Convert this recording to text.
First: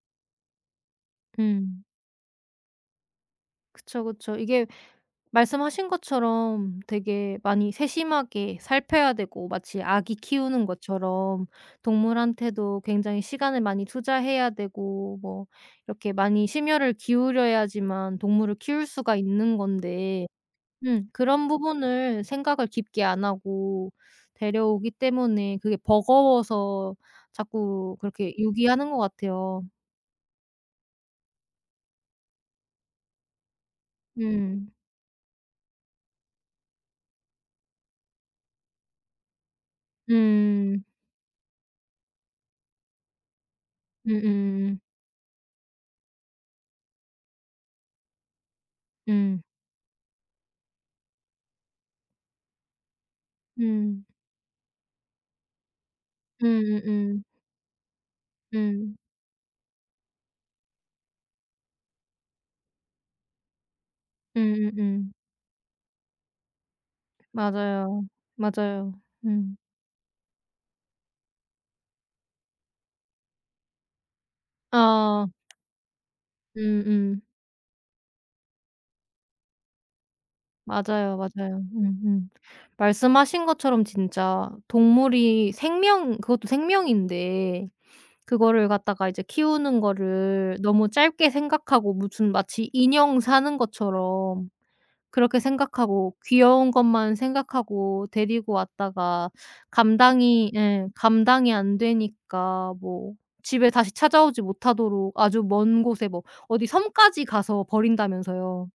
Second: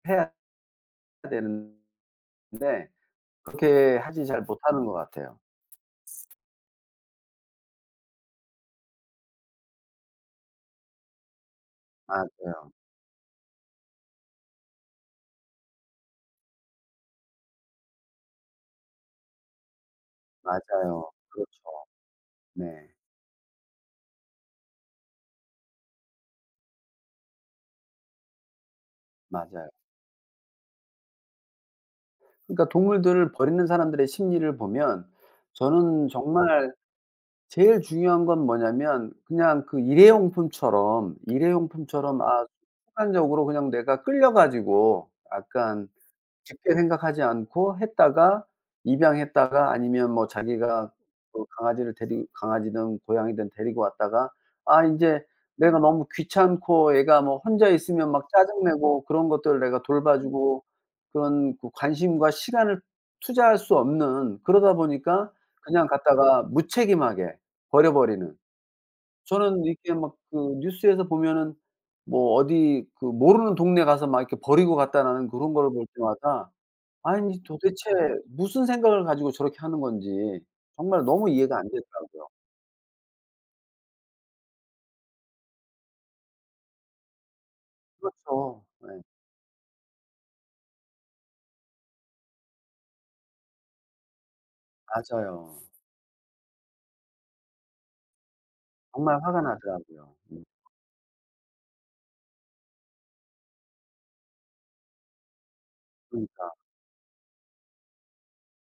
해야 되는 음. 건데 그렇게 그쵸, 하지 그쵸. 잘 이게 못하는 것 같아요. 말씀하신 것처럼 되게 많이 세심하게 살펴야 되고 마치 아기 키우는 것처럼 맞아요. 동물한테도 굉장히 시간을 많이 투자해야 되고 뭐 이렇게 많이 심혈을 기울여야지만 동물을 키울 수가 있는 건데 음 맞아요. 그런 그렇죠. 부분을 생각을 네. 깊게 안 하고 데려오기 때문에 그게 버거워서 자꾸 그렇게 유기하는 것 같아요. 맞아요. 그러니까 동물들을 버리는 사람들의 심리를 음. 보면 저는 정말 제일 중요한 건 뭐냐면 그냥 그 음. 일회용품처럼, 일회용품처럼 아 순간적으로 그냥 내가 끌려 음음. 가지고 약간 깊게 생각하지 않고 했다가 음. 입양했다가 아니면 뭐 자기가 뭐 그 강아지를 데리 강아지든 고양이든 데리고 음. 왔다가 아 인제 내가 너무 귀찮고, 얘가 음음음. 뭐 혼자 있으면 막 짜증 음. 내고 그런 것들을 내가 돌봐 주고 그런 그 관심과 시간을 투자할 수 없는 그러다 음음음. 보니까 그냥 갖다가 무책임하게 버려 맞아요. 버리는. 맞아요. 음. 저는 이렇게 막 그 뉴스에서 보면은 뭐 어디 그 "모르는 동네 가서 막 이렇게 버리고 아. 갔다."라는 그런 거를 볼 때마다 음음. 아니 도대체 무슨 생각을 가지고 저렇게 하는 건지 정말 맞아요, 너무 이해가 안 맞아요. 되더라고요. 음음. 말씀하신 것처럼 진짜 동물이 생명 그것도 생명인데 그렇죠. 그거를 네. 갖다가 이제 키우는 거를 너무 짧게 생각하고 무슨 마치 인형 사는 것처럼 그렇게 맞아요. 생각하고 귀여운 것만 생각하고 데리고 정말 왔다가 화가 나더라고요. 음. 감당이 예 감당이 안 되니까 뭐 집에 다시 찾아오지 못하도록 아주 먼 곳에 뭐 그러니까. 어디 섬까지 가서 버린다면서요.